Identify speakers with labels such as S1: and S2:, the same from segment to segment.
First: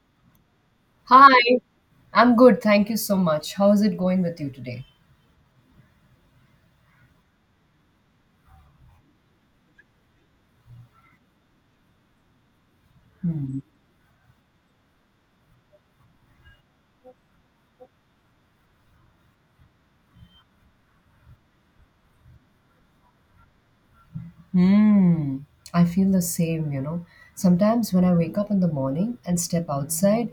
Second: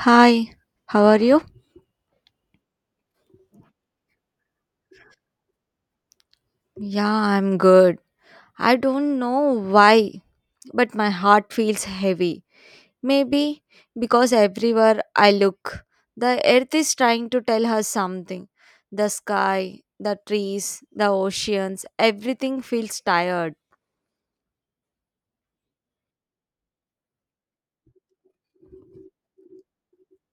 S1: Hi, how are you?
S2: Hi, I'm good. Thank you so much. How's it going with you today?
S1: Yeah, I'm good. I don't know why, but my heart feels heavy. Maybe because everywhere I look, the earth is trying to tell her something. The sky, the trees, the oceans, everything feels tired.
S2: Hmm, I feel the same. Sometimes when I wake up in the morning and step outside,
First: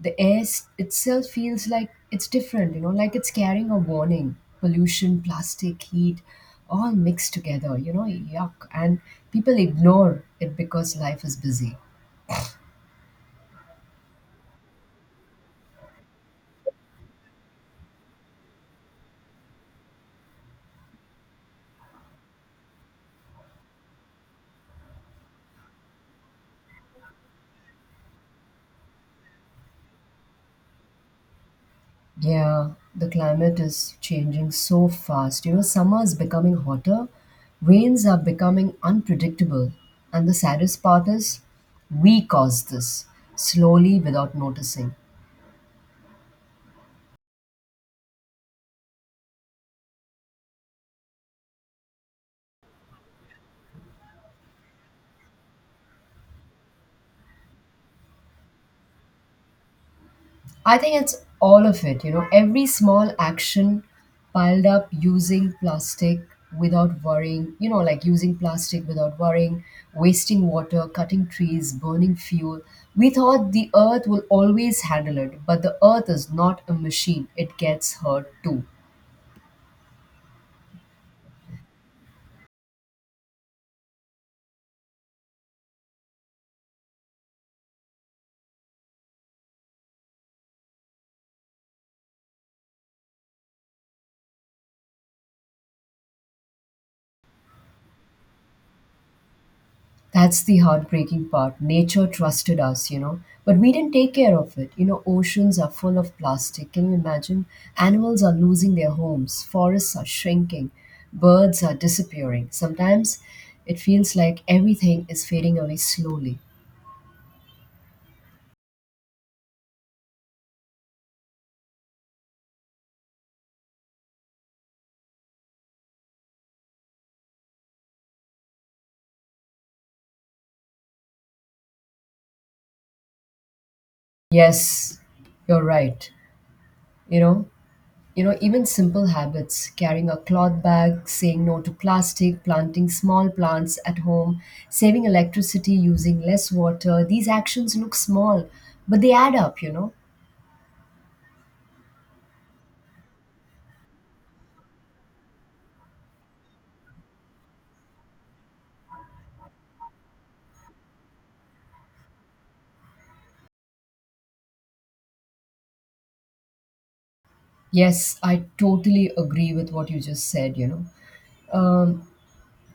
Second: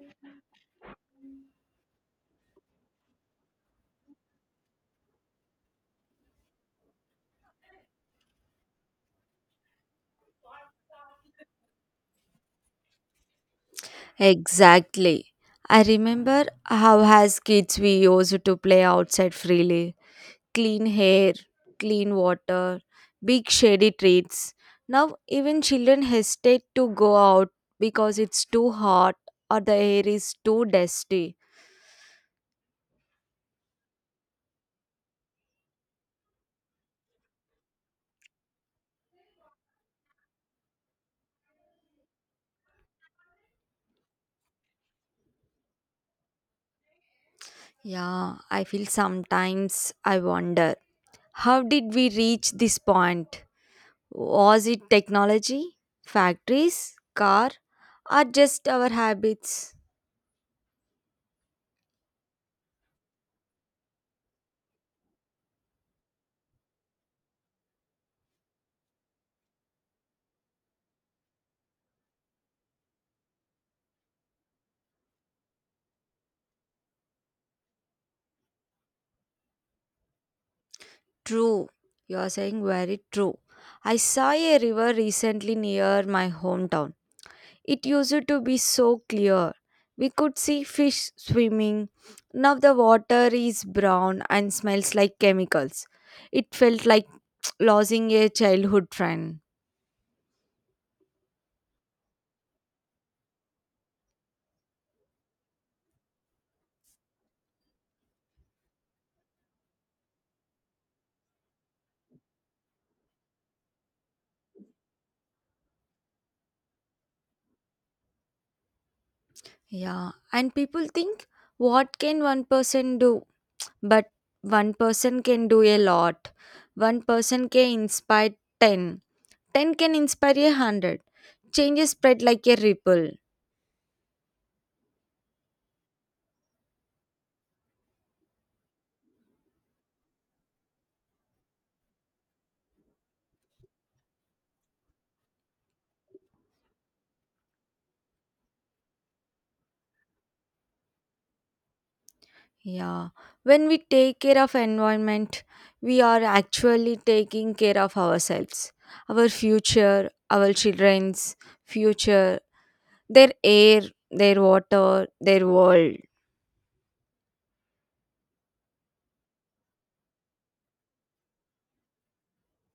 S2: the air itself feels like it's different, like it's carrying a warning. Pollution, plastic, heat, all mixed together, yuck. And people ignore it because life is busy.
S1: Exactly. I remember how as kids we used to play outside freely, clean hair, clean water, big shady trees. Now, even children hesitate to go out because it's too hot or the air is too dusty.
S2: Yeah, the climate is changing so fast. Summer is becoming hotter, rains are becoming unpredictable, and the saddest part is we cause this slowly without noticing.
S1: Yeah, I feel sometimes I wonder, how did we reach this point? Was it technology, factories, car, or just our habits?
S2: I think it's all of it, every small action piled up using plastic without worrying, like using plastic without worrying, wasting water, cutting trees, burning fuel. We thought the earth will always handle it, but the earth is not a machine, it gets hurt too.
S1: True, you are saying very true. I saw a river recently near my hometown. It used to be so clear. We could see fish swimming. Now the water is brown and smells like chemicals. It felt like losing a childhood friend.
S2: That's the heartbreaking part. Nature trusted us, but we didn't take care of it. Oceans are full of plastic. Can you imagine? Animals are losing their homes, forests are shrinking, birds are disappearing. Sometimes it feels like everything is fading away slowly.
S1: Yeah, and people think, what can one person do? But one person can do a lot. One person can inspire 10. 10 can inspire a 100. Changes spread like a ripple.
S2: Yes, you're right. You know, even simple habits, carrying a cloth bag, saying no to plastic, planting small plants at home, saving electricity, using less water, these actions look small, but they add up.
S1: Yeah, when we take care of environment, we are actually taking care of ourselves, our future, our children's future, their air, their water, their world.
S2: Yes, I totally agree with what you just said. Um,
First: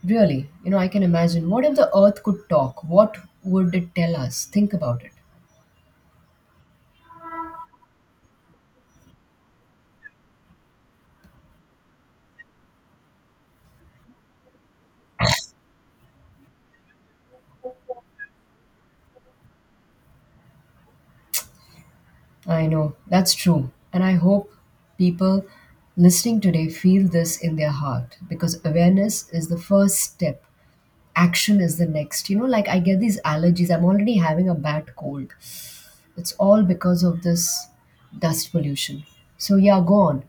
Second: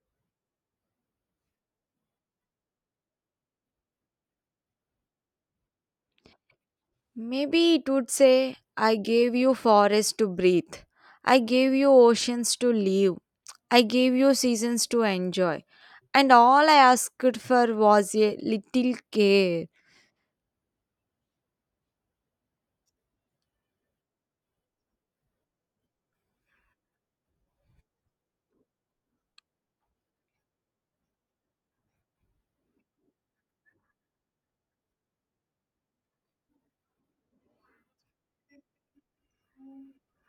S2: really, I can imagine, what if the earth could talk? What would it tell us? Think about it.
S1: Maybe it would say, I gave you forests to breathe. I gave you oceans to live. I gave you seasons to enjoy. And all I asked for was a little care.
S2: I know, that's true. And I hope people listening today feel this in their heart, because awareness is the first step, action is the next. like, I get these allergies, I'm already having a bad cold. It's all because of this dust pollution. So yeah, go on.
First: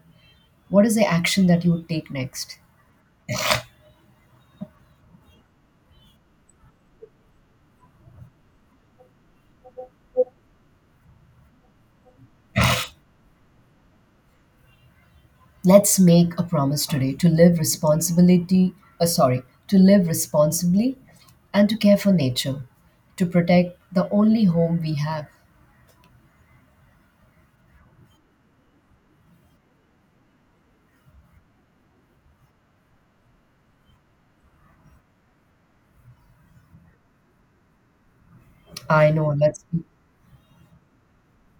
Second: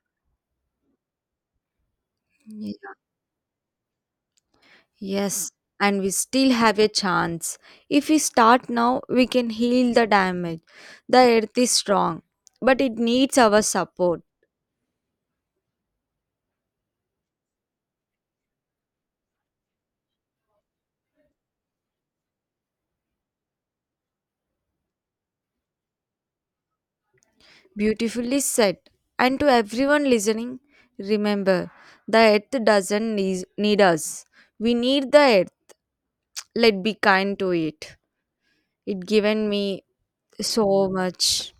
S2: What is the action that you would take next?
S1: Yes, and we still have a chance. If we start now, we can heal the damage. The earth is strong, but it needs our support.
S2: Let's make a promise today to live responsibility, sorry, to live responsibly, and to care for nature, to protect the only home we have.
S1: Beautifully said. And to everyone listening, remember the earth doesn't need us. We need the earth. Let be kind to it. It
S2: i know
S1: given
S2: let's be
S1: me so much.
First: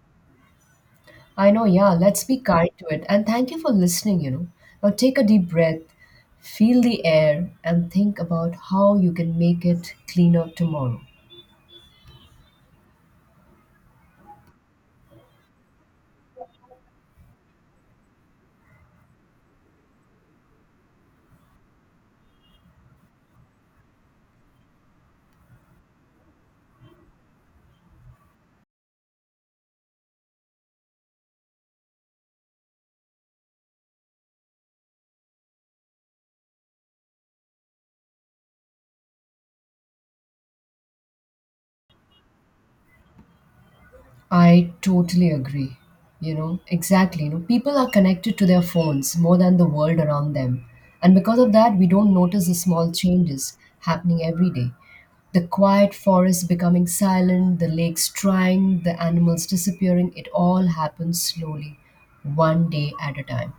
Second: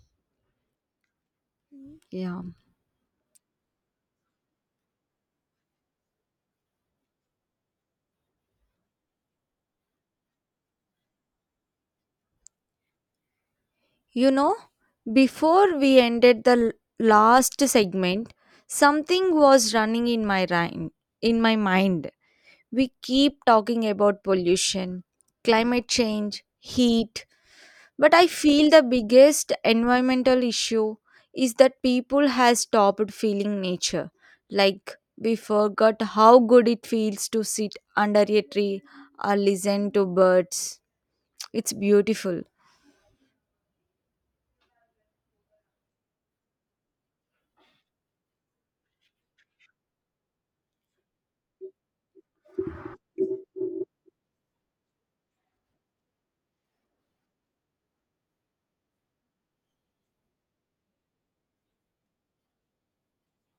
S2: I know, yeah, let's be
S1: Yeah.
S2: kind to it. And thank you for listening. Now take a deep breath, feel the air, and think about how you can make it cleaner tomorrow.
S1: You know, before we ended the last segment, something was running in my mind. In my mind, we keep talking about pollution, climate change, heat, but I feel the biggest environmental issue is that people has stopped feeling nature. Like we forgot how good it feels to sit under a tree or listen to birds. It's beautiful.
S2: I totally agree. Exactly. People are connected to their phones more than the world around them. And because of that, we don't notice the small changes happening every day. The quiet forest becoming silent, the lakes drying, the animals disappearing, it all happens slowly, one day at a time.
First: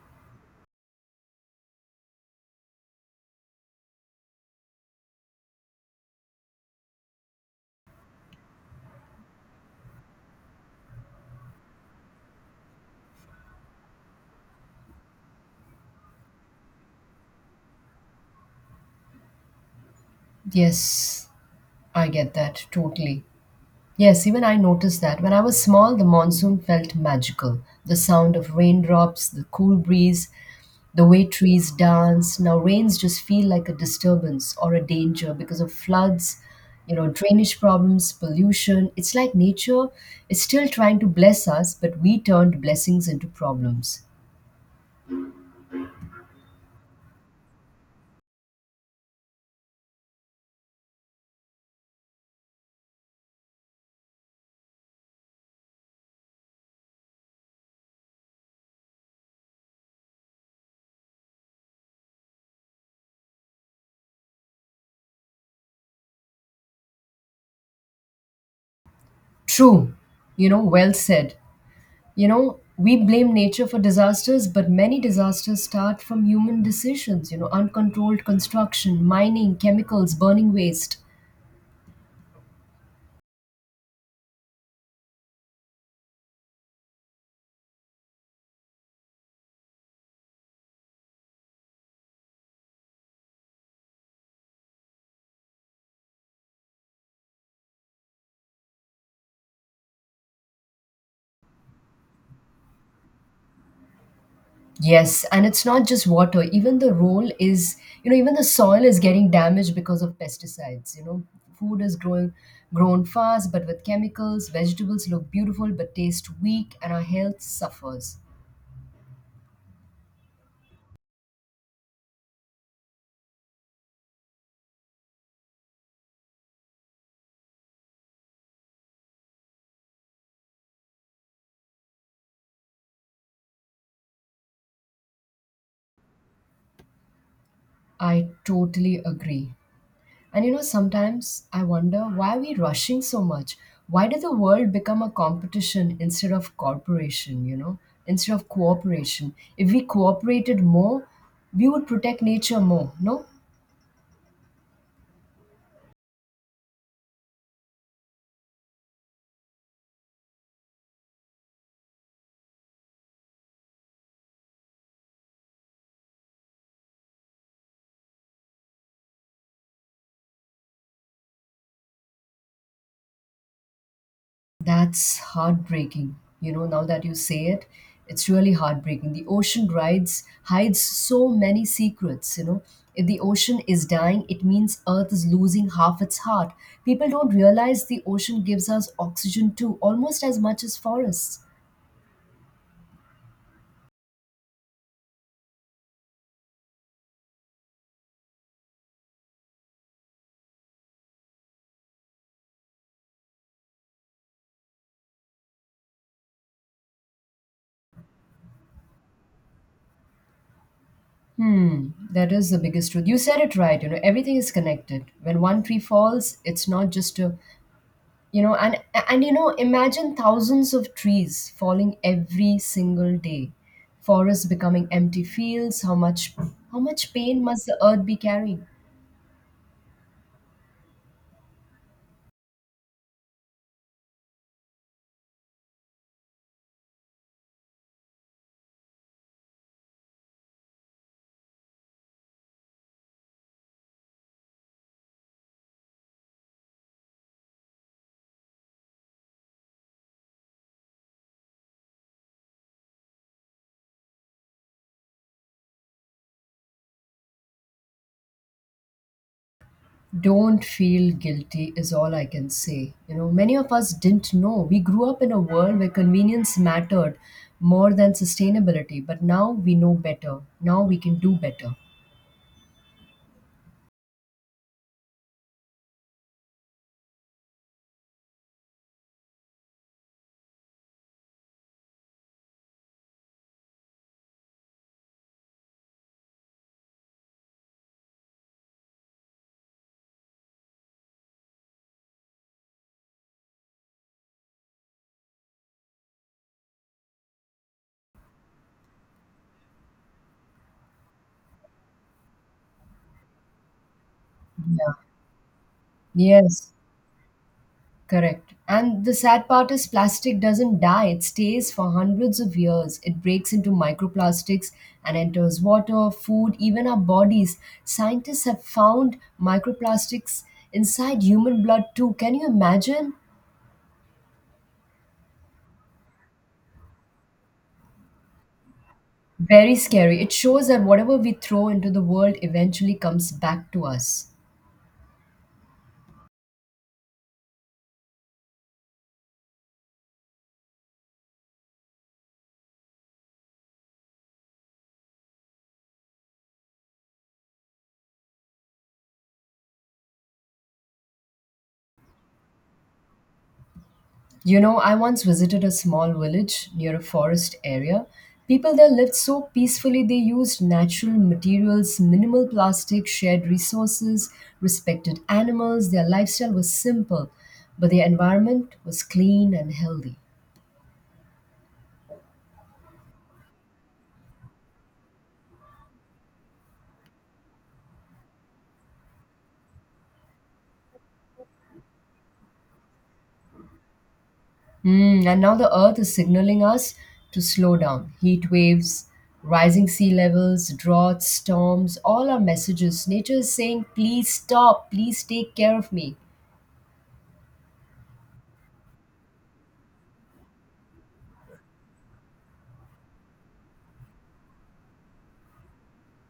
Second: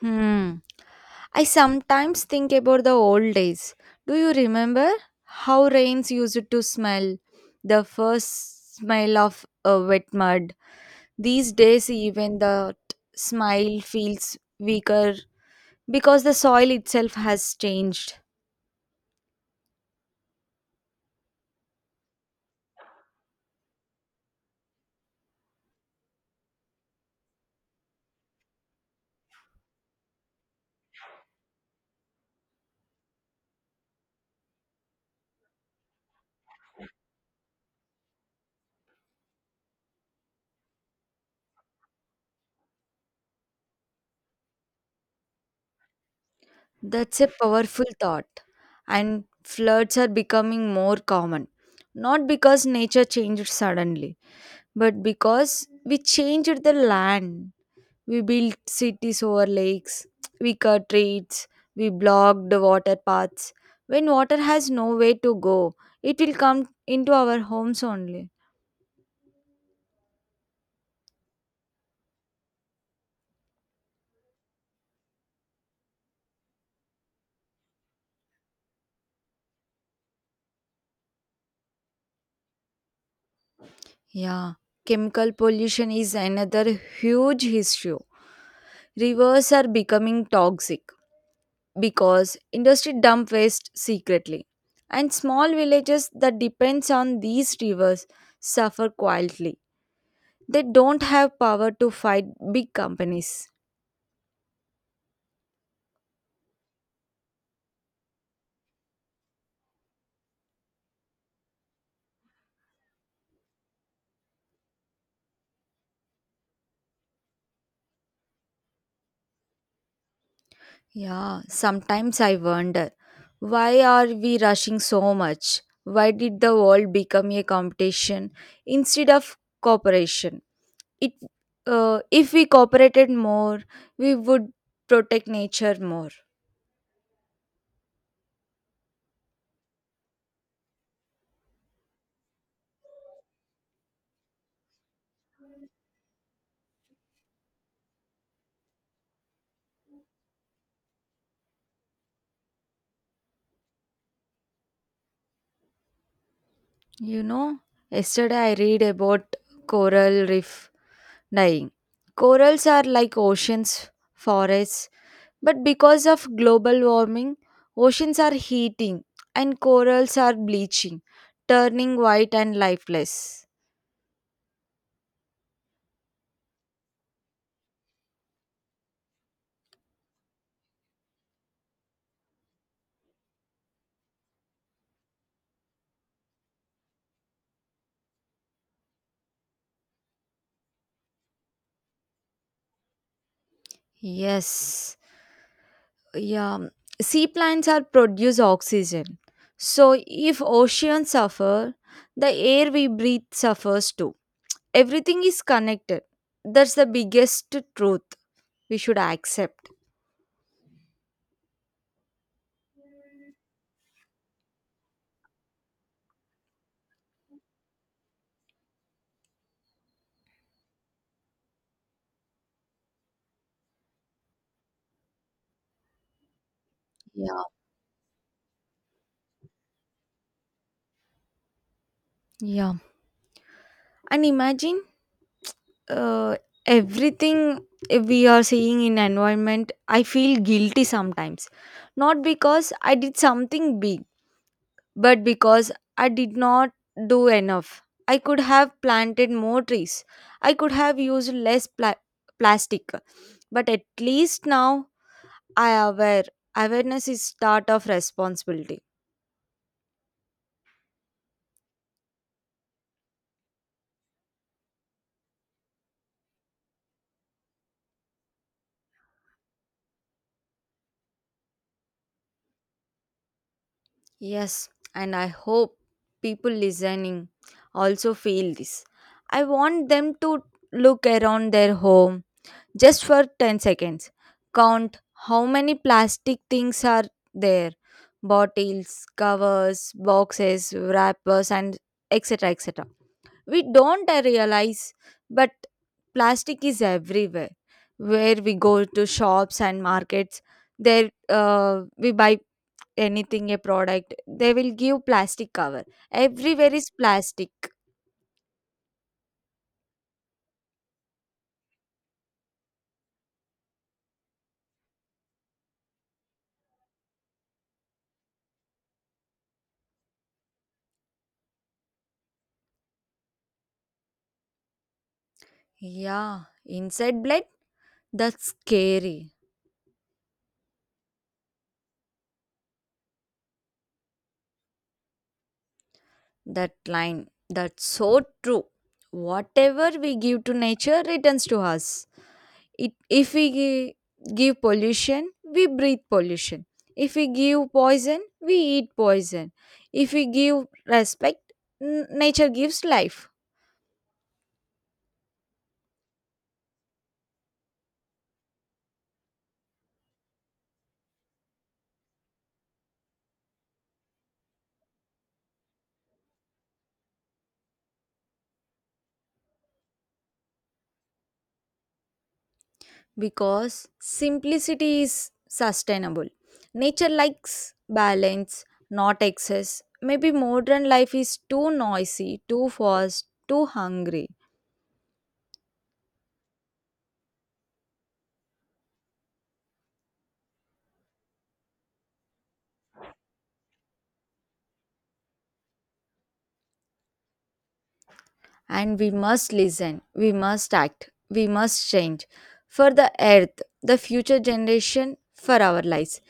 S1: Hmm. I sometimes think about the old days. Do you remember how rains used to smell? The first smell of wet mud. These days, even the smile feels weaker because the soil itself has changed.
S2: Yes, I get that totally. Yes, even I noticed that. When I was small, the monsoon felt magical. The sound of raindrops, the cool breeze, the way trees dance. Now, rains just feel like a disturbance or a danger because of floods, drainage problems, pollution. It's like nature is still trying to bless us, but we turned blessings into problems.
S1: That's a powerful thought. And floods are becoming more common. Not because nature changed suddenly, but because we changed the land. We built cities over lakes. We cut trees. We blocked the water paths. When water has nowhere to go, it will come into our homes only.
S2: True, well said. We blame nature for disasters, but many disasters start from human decisions, uncontrolled construction, mining, chemicals, burning waste.
S1: Yeah, chemical pollution is another huge issue. Rivers are becoming toxic because industry dump waste secretly. And small villages that depends on these rivers suffer quietly. They don't have power to fight big companies.
S2: Yes, and it's not just water. Even the soil is getting damaged because of pesticides. Food is grown fast, but with chemicals, vegetables look beautiful but taste weak, and our health suffers.
S1: Yeah, sometimes I wonder, why are we rushing so much? Why did the world become a competition instead of cooperation? It, if we cooperated more, we would protect nature more.
S2: I totally agree. And sometimes I wonder why we're rushing so much. Why did the world become a competition instead of corporation, instead of cooperation? If we cooperated more, we would protect nature more, no?
S1: You know, yesterday I read about coral reef dying. Corals are like oceans, forests, but because of global warming, oceans are heating and corals are bleaching, turning white and lifeless.
S2: That's heartbreaking. Now that you say it, it's really heartbreaking. The ocean rides hides so many secrets. If the ocean is dying, it means Earth is losing half its heart. People don't realize the ocean gives us oxygen too, almost as much as forests.
S1: Yes, yeah. Sea plants are produce oxygen. So if oceans suffer, the air we breathe suffers too. Everything is connected. That's the biggest truth we should accept.
S2: That is the biggest truth. You said it right, everything is connected. When one tree falls, it's not just a. you know and and imagine thousands of trees falling every single day, forests becoming empty fields. How much
S1: Yeah.
S2: pain must the earth be carrying?
S1: Yeah. And imagine uh, everything we are seeing in environment, I feel guilty sometimes, not because I did something big, but because I did not do enough. I could have planted more trees, I could have used less plastic, but at least now I aware. Awareness is start of responsibility.
S2: Don't feel guilty is all I can say. Many of us didn't know. We grew up in a world where convenience mattered more than sustainability, but now we know better. Now we can do better.
S1: Yes, and I hope people listening also feel this. I want them to look around their home just for 10 seconds. Count how many plastic things are there: bottles, covers, boxes, wrappers, and etc. etc. We don't realize, but plastic is everywhere. Where we go to shops and markets, there we buy anything, a product, they will
S2: Yeah.
S1: give plastic cover.
S2: Yes.
S1: Everywhere is plastic.
S2: Correct. And the sad part is plastic doesn't die, it stays for hundreds of years. It breaks into microplastics and enters water, food, even our bodies. Scientists have found microplastics inside human blood too. Can you imagine?
S1: Yeah, inside blood, that's scary.
S2: Very scary. It shows that whatever we throw into the world eventually comes back to us.
S1: That line, that's so true. Whatever we give to nature returns to us. If we give pollution, we breathe pollution. If we give poison, we eat poison. If we give respect, nature gives life.
S2: I once visited a small village near a forest area. People there lived so peacefully, they used natural materials, minimal plastic, shared resources, respected animals. Their lifestyle was simple, but their environment was clean and healthy.
S1: Because simplicity is sustainable. Nature likes balance, not excess. Maybe modern life is too noisy, too fast, too hungry.
S2: And now the earth is signaling us to slow down. Heat waves, rising sea levels, droughts, storms, all are messages. Nature is saying, please stop, please take care of me.
S1: And we must listen, we must act, we must change for the earth, the future generation, for our lives.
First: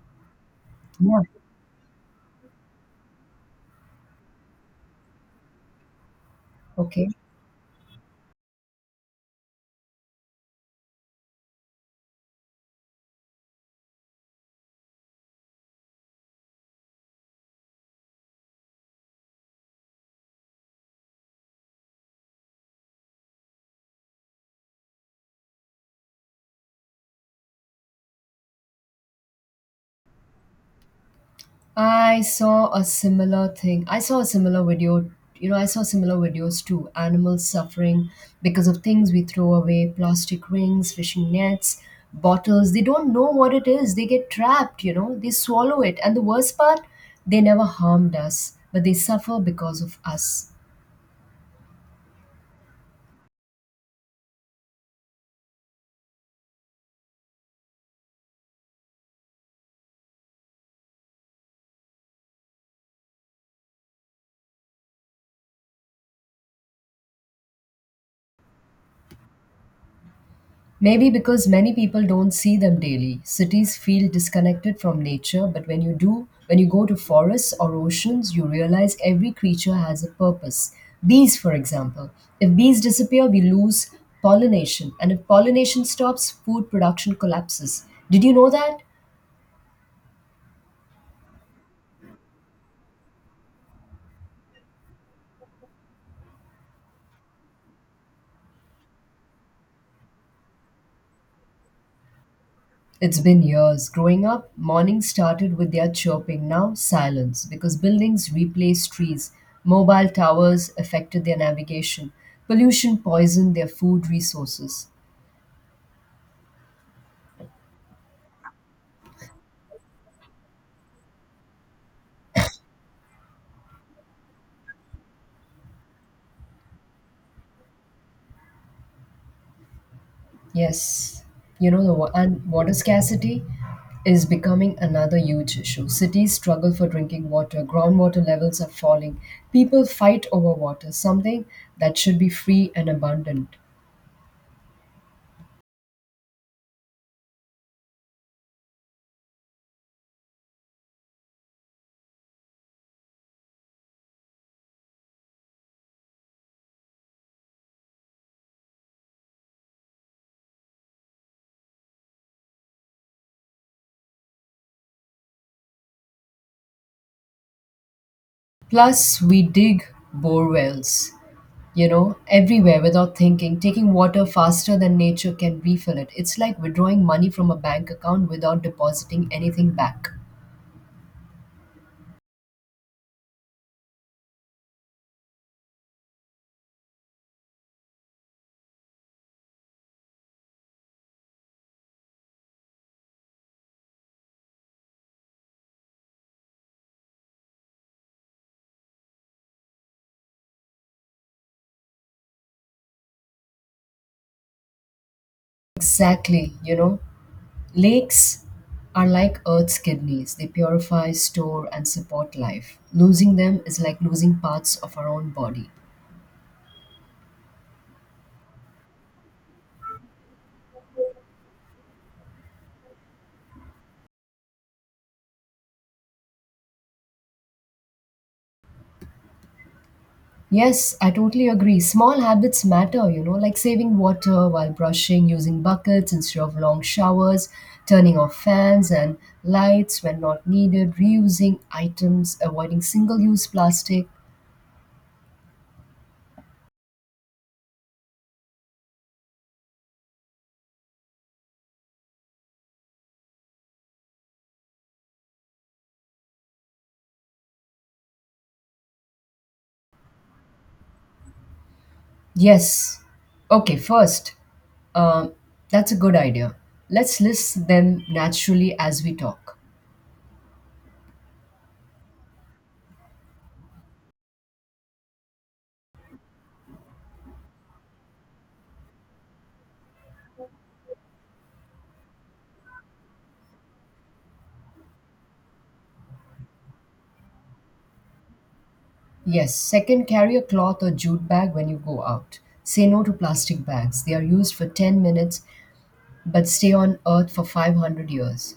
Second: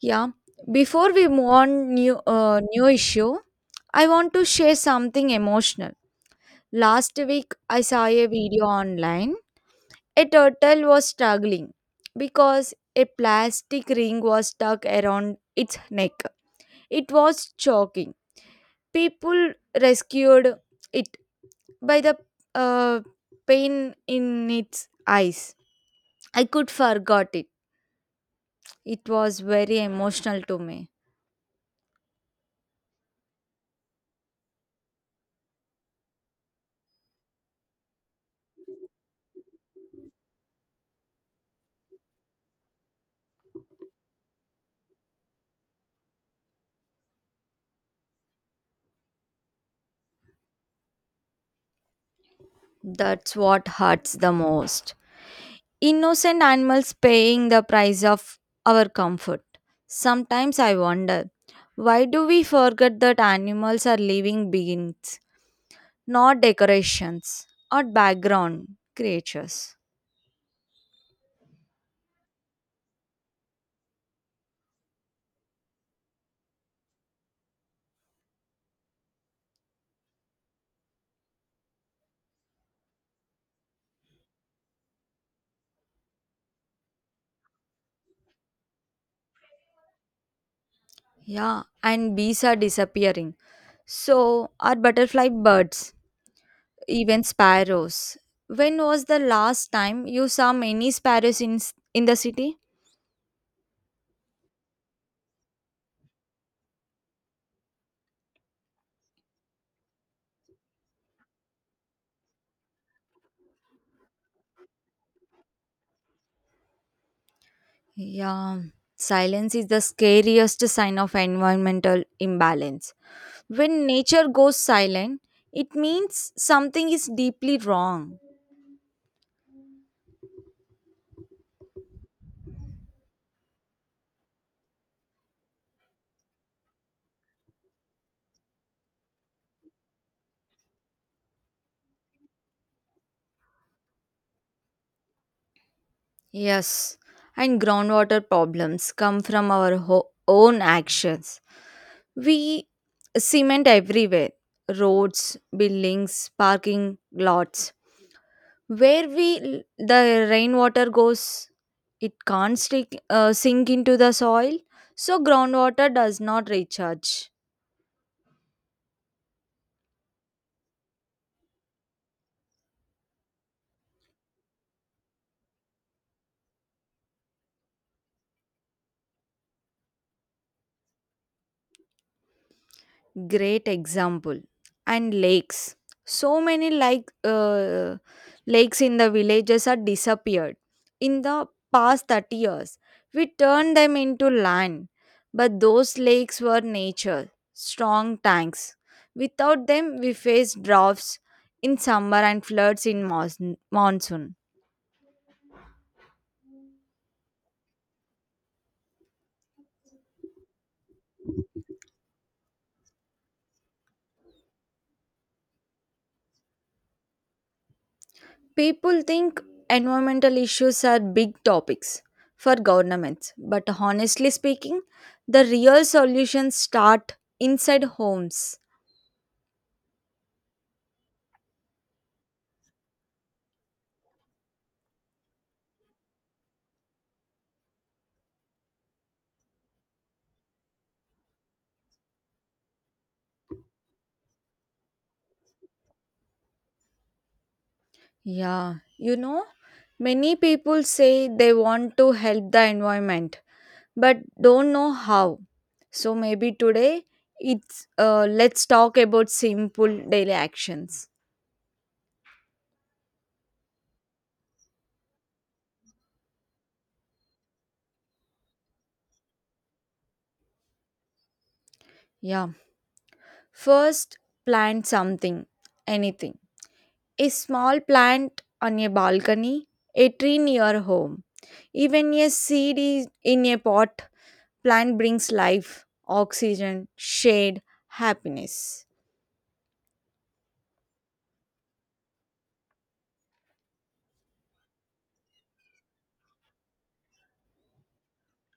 S1: Yeah. Before
S2: Yeah,
S1: we move on new new issue, I want to share something emotional.
S2: okay.
S1: Last week, I saw a video online. A turtle was struggling because a plastic ring was stuck around its neck. It was choking. People rescued it by the uh, pain in its eyes. I could forgot it. It was very emotional to me.
S2: I saw a similar thing. I saw a similar video. I saw similar videos too. Animals suffering because of things we throw away, plastic rings, fishing nets, bottles. They don't know what it is. They get trapped, they swallow it. And the worst part, they never harmed us, but they suffer because of us.
S1: That's what hurts the most. Innocent animals paying the price of our comfort. Sometimes I wonder, why do we forget that animals are living beings, not decorations or background creatures?
S2: Maybe because many people don't see them daily. Cities feel disconnected from nature, but when you do, when you go to forests or oceans, you realize every creature has a purpose. Bees, for example. If bees disappear, we lose pollination, and if pollination stops, food production collapses. Did you know that?
S1: Yeah, and bees are disappearing. So are butterfly birds, even sparrows. When was the last time you saw many sparrows in in the city?
S2: It's been years. Growing up, mornings started with their chirping, now silence, because buildings replaced trees. Mobile towers affected their navigation. Pollution poisoned their food resources.
S1: Yeah, silence is the scariest sign of environmental imbalance. When nature goes silent, it means something is deeply wrong.
S2: Yes, you know, the wa- and water scarcity is becoming another huge issue. Cities struggle for drinking water, groundwater levels are falling. People fight over water, something that should be free and abundant.
S1: Yes, and groundwater problems come from our own actions. We cement everywhere: roads, buildings, parking lots. Where we the rainwater goes, it can't stick, sink into the soil, so groundwater does not recharge.
S2: Plus, we dig bore wells, everywhere without thinking, taking water faster than nature can refill it. It's like withdrawing money from a bank account without depositing anything back.
S1: Great example. And lakes. So many like lakes in the villages are disappeared in the past 30 years. We turned them into land, but those lakes were nature, strong tanks. Without them, we face droughts in summer and floods in monsoon.
S2: Exactly, lakes are like Earth's kidneys. They purify, store, and support life. Losing them is like losing parts of our own body.
S1: People think environmental issues are big topics for governments, but honestly speaking, the real solutions start inside homes.
S2: Yes, I totally agree. Small habits matter, like saving water while brushing, using buckets instead of long showers, turning off fans and lights when not needed, reusing items, avoiding single use plastic.
S1: Yeah, you know, many people say they want to help the environment but don't know how. So maybe today it's let's talk about simple daily actions.
S2: Yes. Okay, first, um, that's a good idea. Let's list them naturally as we talk.
S1: Yeah, first, plant something, anything. A small plant on a balcony, a tree near home. Even a seed is in a pot. Plant brings life, oxygen, shade, happiness.
S2: Yes. Second, carry a cloth or jute bag when you go out. Say no to plastic bags. They are used for 10 minutes but stay on Earth for 500 years.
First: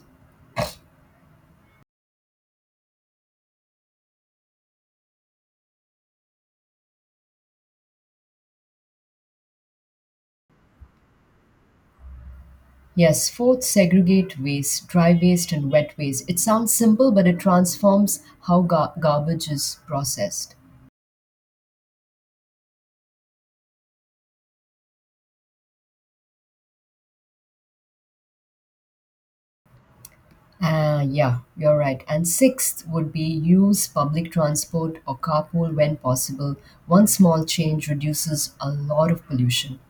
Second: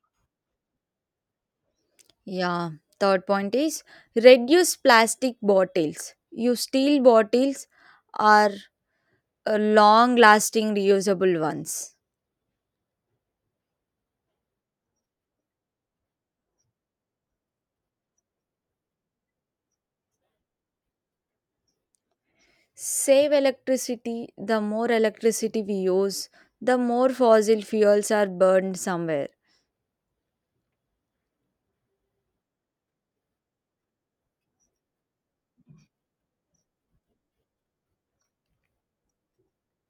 S1: Yeah. Third point is reduce plastic bottles. Use steel bottles or long lasting reusable ones.
S2: Yes, fourth, segregate waste, dry waste and wet waste. It sounds simple, but it transforms how garbage is processed.
S1: Save electricity. The more electricity we use, the more fossil fuels are burned somewhere.
S2: Yeah, you're right. And sixth would be use public transport or carpool when possible. One small change reduces a lot of pollution.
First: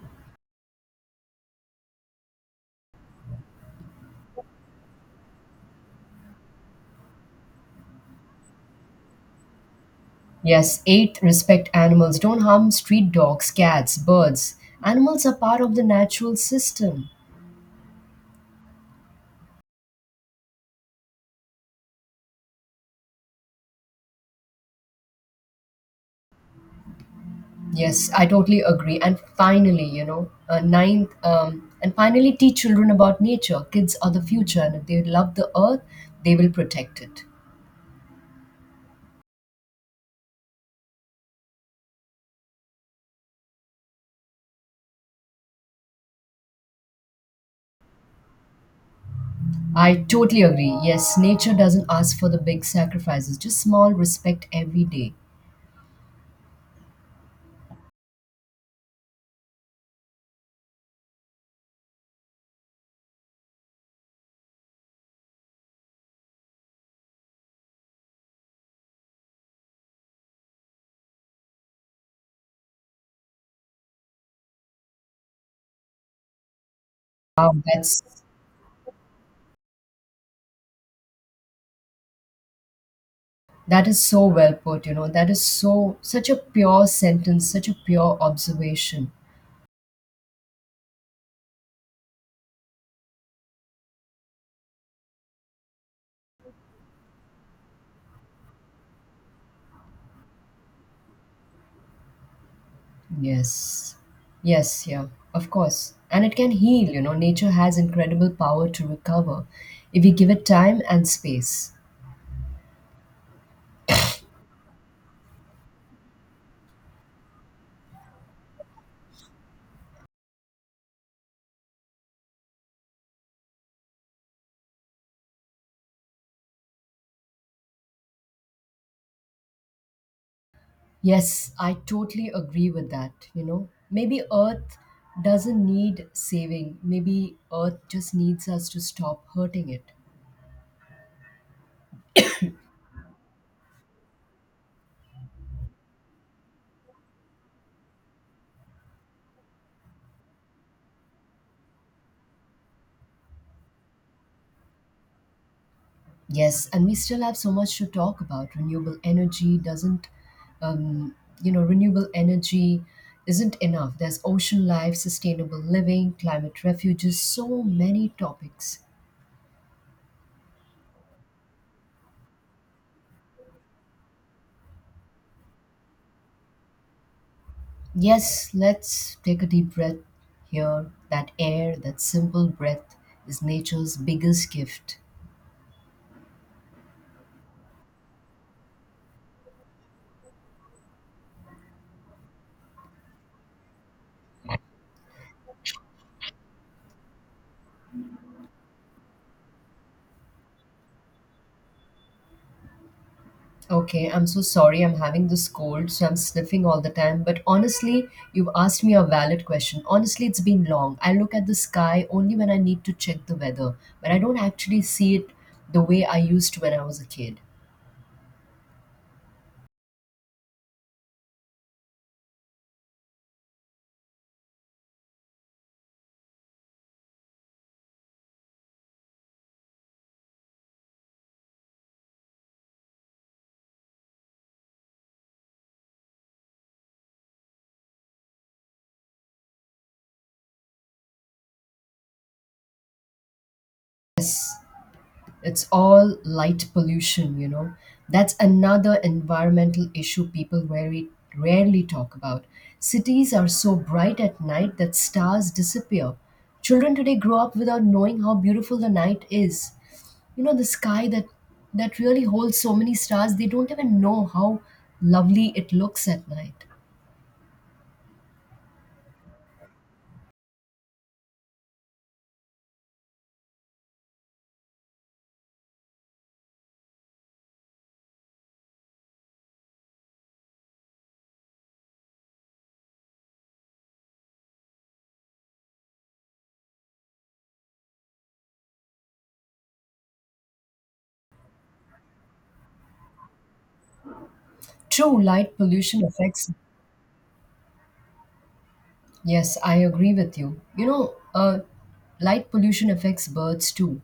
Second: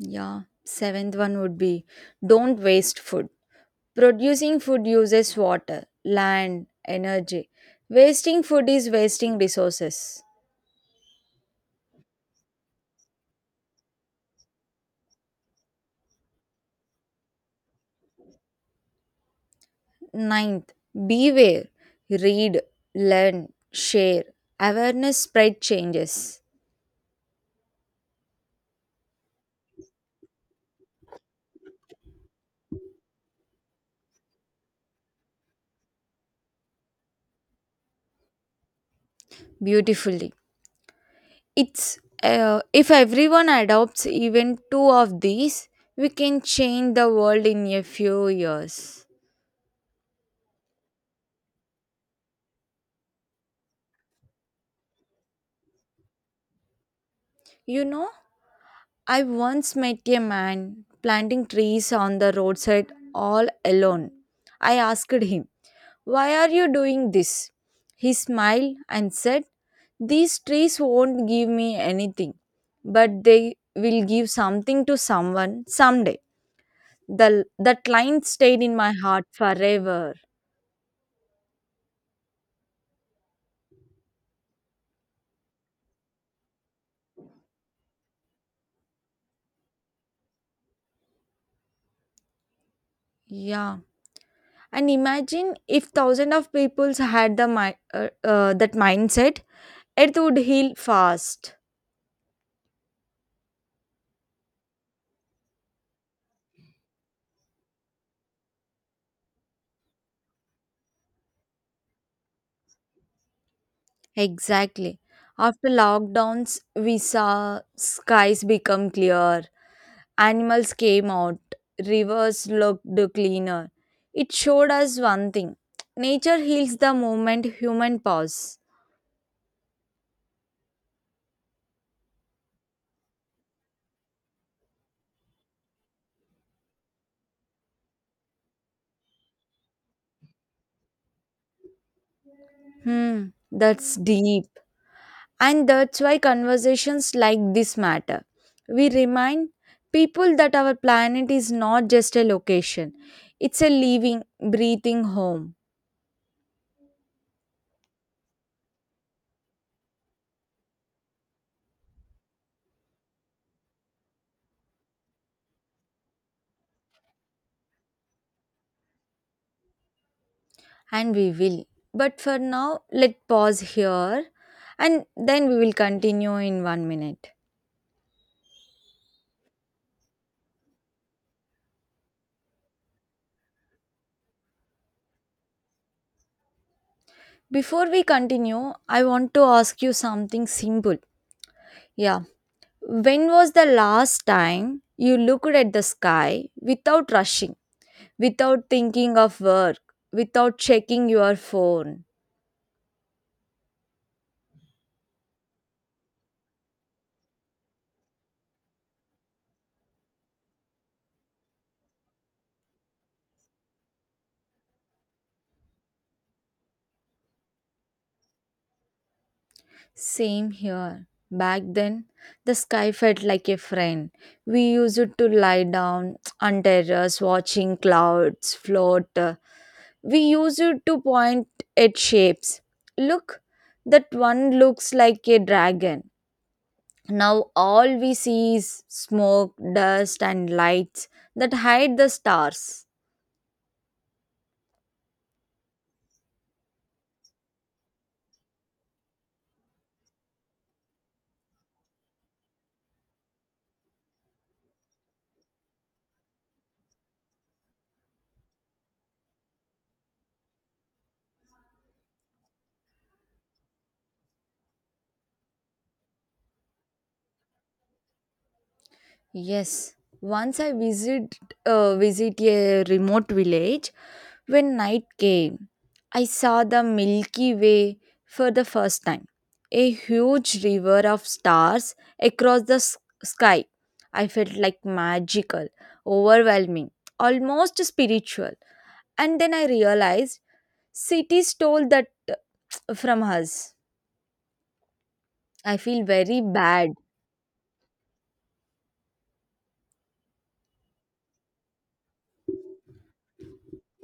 S1: Yeah, seventh one would be don't waste food. Producing food uses water, land, energy. Wasting food is wasting resources.
S2: Yes, eighth, respect animals. Don't harm street dogs, cats, birds. Animals are part of the natural system.
S1: Ninth, beware, read, learn, share. Awareness spread changes
S2: Yes, I totally agree. And finally, ninth, teach children about nature. Kids are the future, and if they love the earth, they will protect it.
S1: beautifully. It's If everyone adopts even two of these, we can change the world in a few years.
S2: I totally agree. Yes, nature doesn't ask for the big sacrifices, just small respect every day.
S1: You know? I once met a man planting trees on the roadside all alone. I asked him, why are you doing this? He smiled and said, these trees won't give me anything, but they will give something to someone someday.
S2: Wow,
S1: That
S2: that's
S1: line stayed in my heart forever.
S2: that is so well put. That is such a pure sentence, such a pure observation.
S1: Yeah. And imagine if thousands of people had that mindset, it would heal fast.
S2: Yes. Yes, yeah, of course. And it can heal. Nature has incredible power to recover if we give it time and space.
S1: Exactly. After lockdowns, we saw skies become clear, animals came out, rivers looked cleaner. It showed us one thing: nature heals the moment human pause.
S2: Yes, I totally agree with that. Maybe Earth doesn't need saving. Maybe Earth just needs us to stop hurting it.
S1: Hmm, that's deep. And that's why conversations like this matter. We remind people that our planet is not just a location, it's a living, breathing home.
S2: Yes, and we still have so much to talk about. Renewable energy doesn't, um, renewable energy isn't enough. There's ocean life, sustainable living, climate refuges, so many topics.
S1: And we will. But for now, let pause here and then we will continue in 1 minute.
S2: Yes, let's take a deep breath here. That air, that simple breath, is nature's biggest gift.
S1: Before we continue, I want to ask you something simple. Yeah. When was the last time you looked at the sky without rushing, without thinking of work, without checking your phone?
S2: Okay, I'm so sorry. I'm having this cold, so I'm sniffing all the time. But honestly, you've asked me a valid question. Honestly, it's been long. I look at the sky only when I need to check the weather, but I don't actually see it the way I used to when I was a kid.
S1: Same here. Back then, the sky felt like a friend. We used to lie down on terrace watching clouds float we use it to point at shapes. Look, that one looks like a dragon. Now all we see is smoke, dust, and lights that hide the stars.
S2: Yes. It's all light pollution. That's another environmental issue people very rarely talk about. Cities are so bright at night that stars disappear. Children today grow up without knowing how beautiful the night is. The sky that really holds so many stars, they don't even know how lovely it looks at night.
S1: Yes, once I visit a remote village. When night came, I saw the Milky Way for the first time, a huge river of stars across the sky. I felt like magical, overwhelming, almost spiritual. And then I realized city stole that from us.
S2: True, light
S1: I
S2: pollution
S1: feel very
S2: affects.
S1: bad.
S2: Yes, I agree with you. Light pollution affects birds too.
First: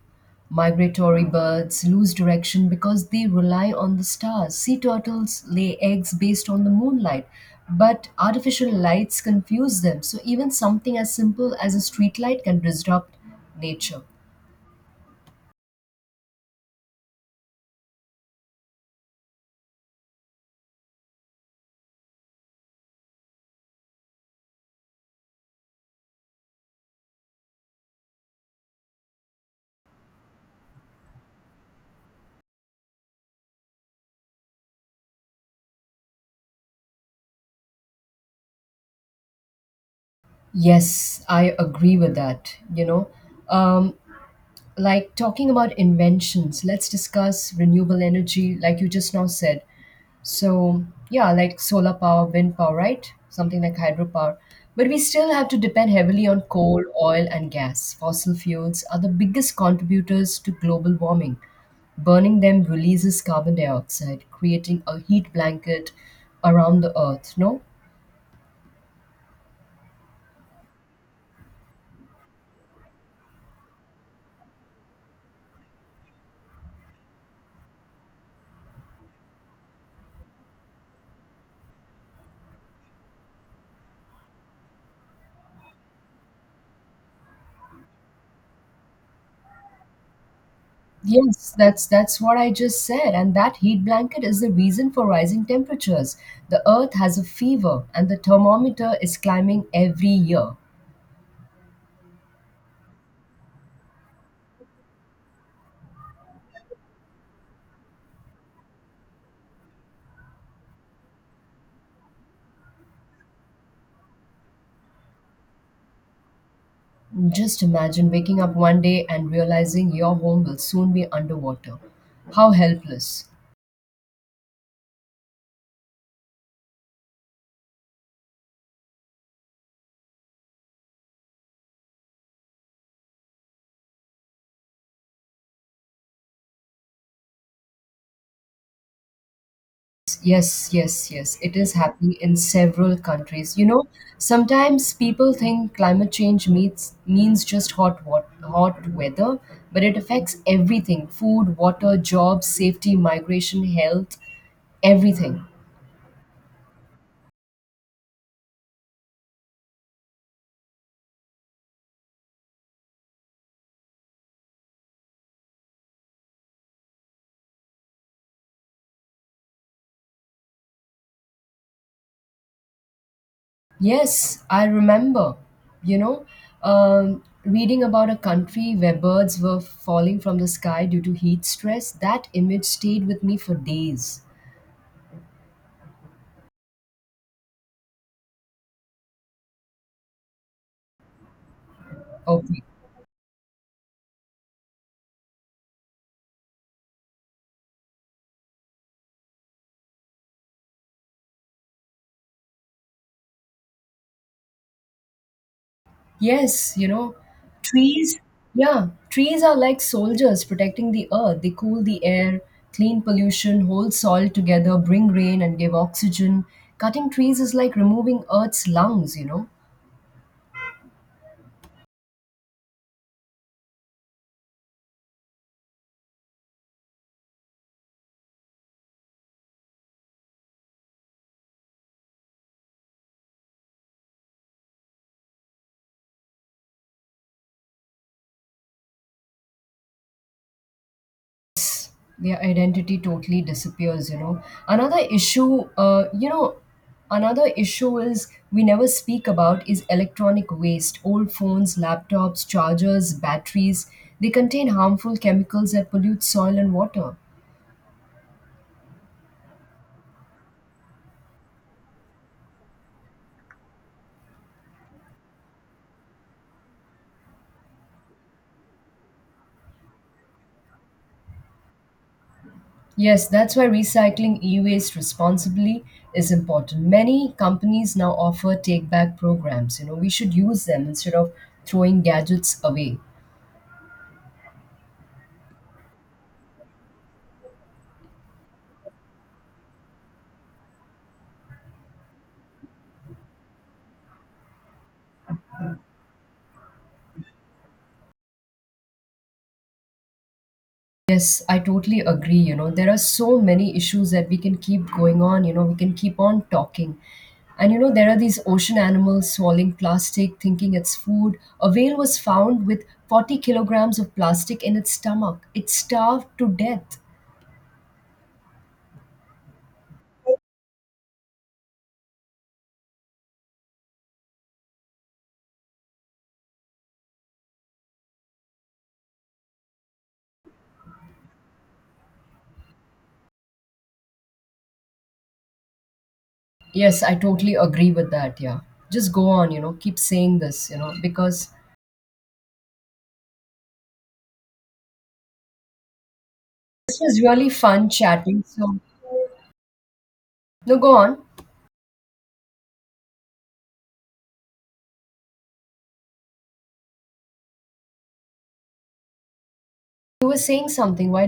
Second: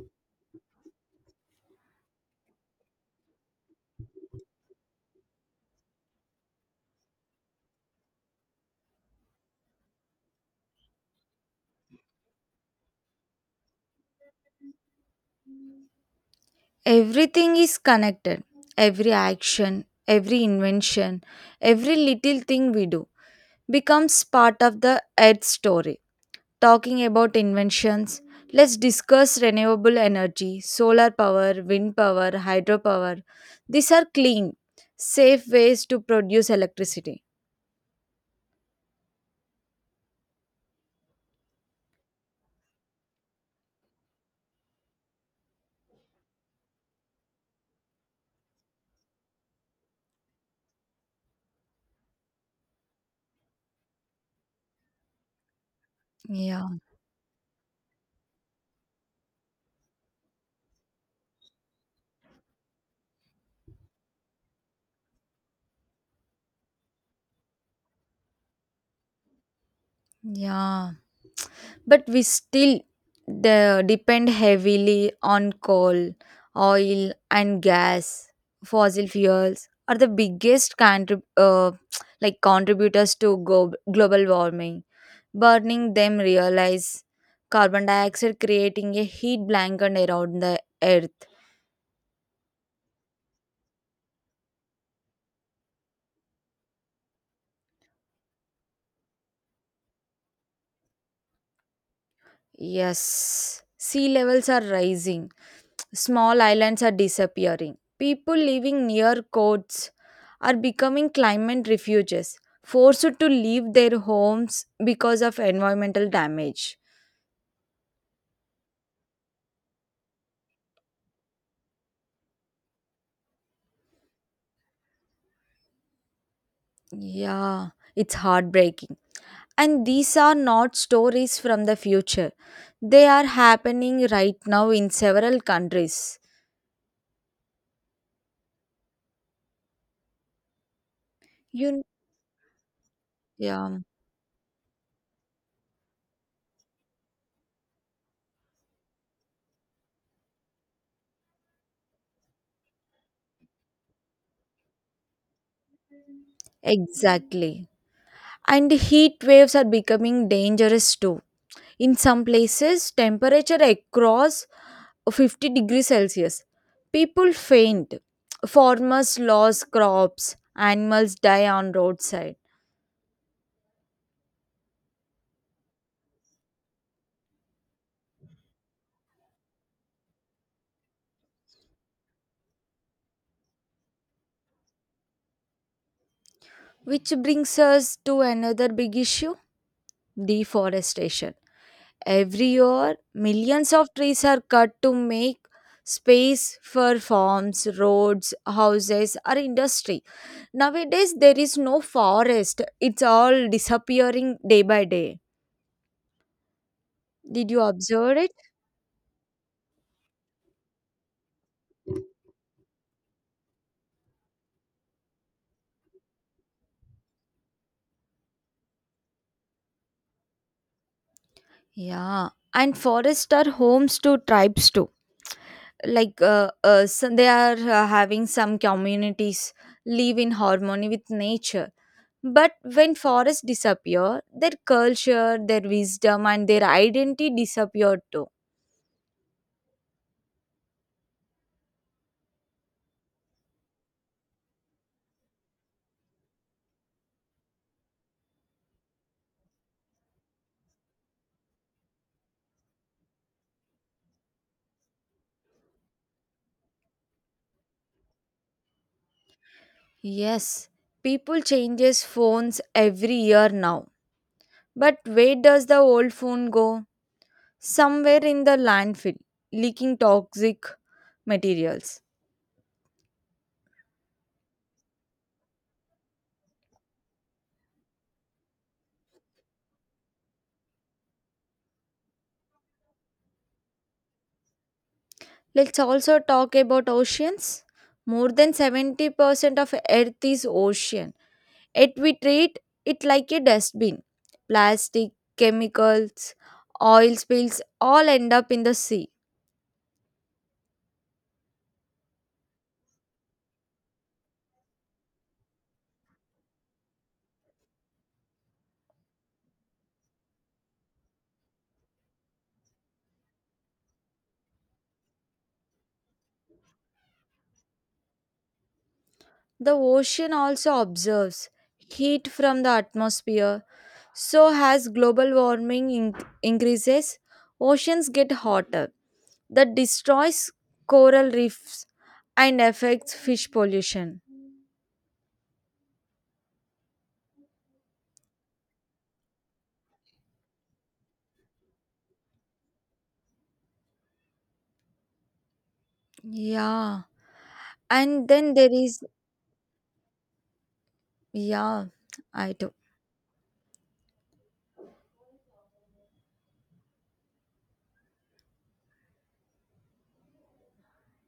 S2: Migratory birds lose direction because they rely on the stars. Sea turtles lay eggs based on the moonlight, but artificial lights confuse them. So even something as simple as a street light can disrupt nature.
S1: Everything is connected. Every action, every invention, every little thing we do becomes part of the Earth story. Talking about inventions, let's discuss renewable energy, solar power, wind power, hydropower. These are clean, safe ways to produce electricity.
S2: Yes, I agree with that. Um, like, talking about inventions, let's discuss renewable energy, like you just now said. So, yeah, like solar power, wind power, right? Something like hydropower. But we still have to depend heavily on
S1: Yeah,
S2: coal, oil, and gas. Fossil fuels are the biggest contributors to global warming. Burning them releases carbon dioxide, creating a heat blanket around the earth, no?
S1: yeah. But we still depend heavily on coal, oil, and gas. Fossil fuels are the biggest like contributors to global warming. Burning them realize carbon dioxide, creating a heat blanket around the earth.
S2: Yes, that's what I just said. And that heat blanket is the reason for rising temperatures. The earth has a fever and the thermometer is climbing every year.
S1: Yes, sea levels are rising, small islands are disappearing, people living near coasts are becoming climate refuges, forced to leave their homes because of environmental damage.
S2: Just imagine waking up one day and realizing your home will soon be underwater. How helpless.
S1: Yeah, it's heartbreaking, and these are not stories from the future, they are happening right now in several countries.
S2: Yes, yes, yes. It is
S1: You,
S2: happening in several countries.
S1: yeah,
S2: Sometimes people think climate change means just hot weather, but it affects everything: food, water, jobs, safety, migration, health, everything.
S1: exactly. And heat waves are becoming dangerous too. In some places, temperature across 50 degrees Celsius. People faint. Farmers lose crops. Animals die on roadside.
S2: Yes, I remember, you know, reading about a country where birds were falling from the sky due to heat stress. That image stayed with me for days.
S1: Which brings us to another big issue, deforestation. Every
S2: Okay.
S1: year, millions of trees are cut to make space for farms, roads, houses, or industry. Nowadays, there is no forest. It's all disappearing day by day.
S2: Yes,
S1: Did you observe
S2: trees,
S1: it?
S2: yeah, trees are like soldiers protecting the earth. They cool the air, clean pollution, hold soil together, bring rain, and give oxygen. Cutting trees is like removing earth's lungs.
S1: Yeah. And forests are homes to tribes too. Like so they are having some communities live in harmony with nature. But when forests disappear, their culture, their wisdom, and their identity disappear too.
S2: Their identity totally disappears. another issue uh, you know another issue is, we never speak about, is electronic waste, old phones, laptops, chargers, batteries. They contain harmful chemicals that pollute soil and water.
S1: Yes, people changes phones every year now. But where does the old phone go? Somewhere in the landfill, leaking toxic materials.
S2: Yes, that's why recycling e waste responsibly is important. Many companies now offer take back programs. We should use them instead of throwing gadgets away.
S1: Let's also talk about oceans. More than 70% of Earth is ocean, yet we treat it like a dustbin. Plastic, chemicals, oil spills all end up in the sea.
S2: Yes, I totally agree. There are so many issues that we can keep going on. We can keep on talking. And, there are these ocean animals swallowing plastic, thinking it's food. A whale was found with 40 kilograms of plastic in its stomach. It starved to death.
S1: The ocean also absorbs heat from the atmosphere. So, as global warming increases, oceans get hotter, that destroys coral reefs and affects fish pollution.
S2: Yes, I totally agree with that. Yeah. Just go on, keep saying this, because this
S1: Yeah.
S2: was really fun
S1: And
S2: chatting.
S1: then there
S2: So,
S1: is,
S2: no, go on.
S1: yeah, I
S2: You were saying something. Why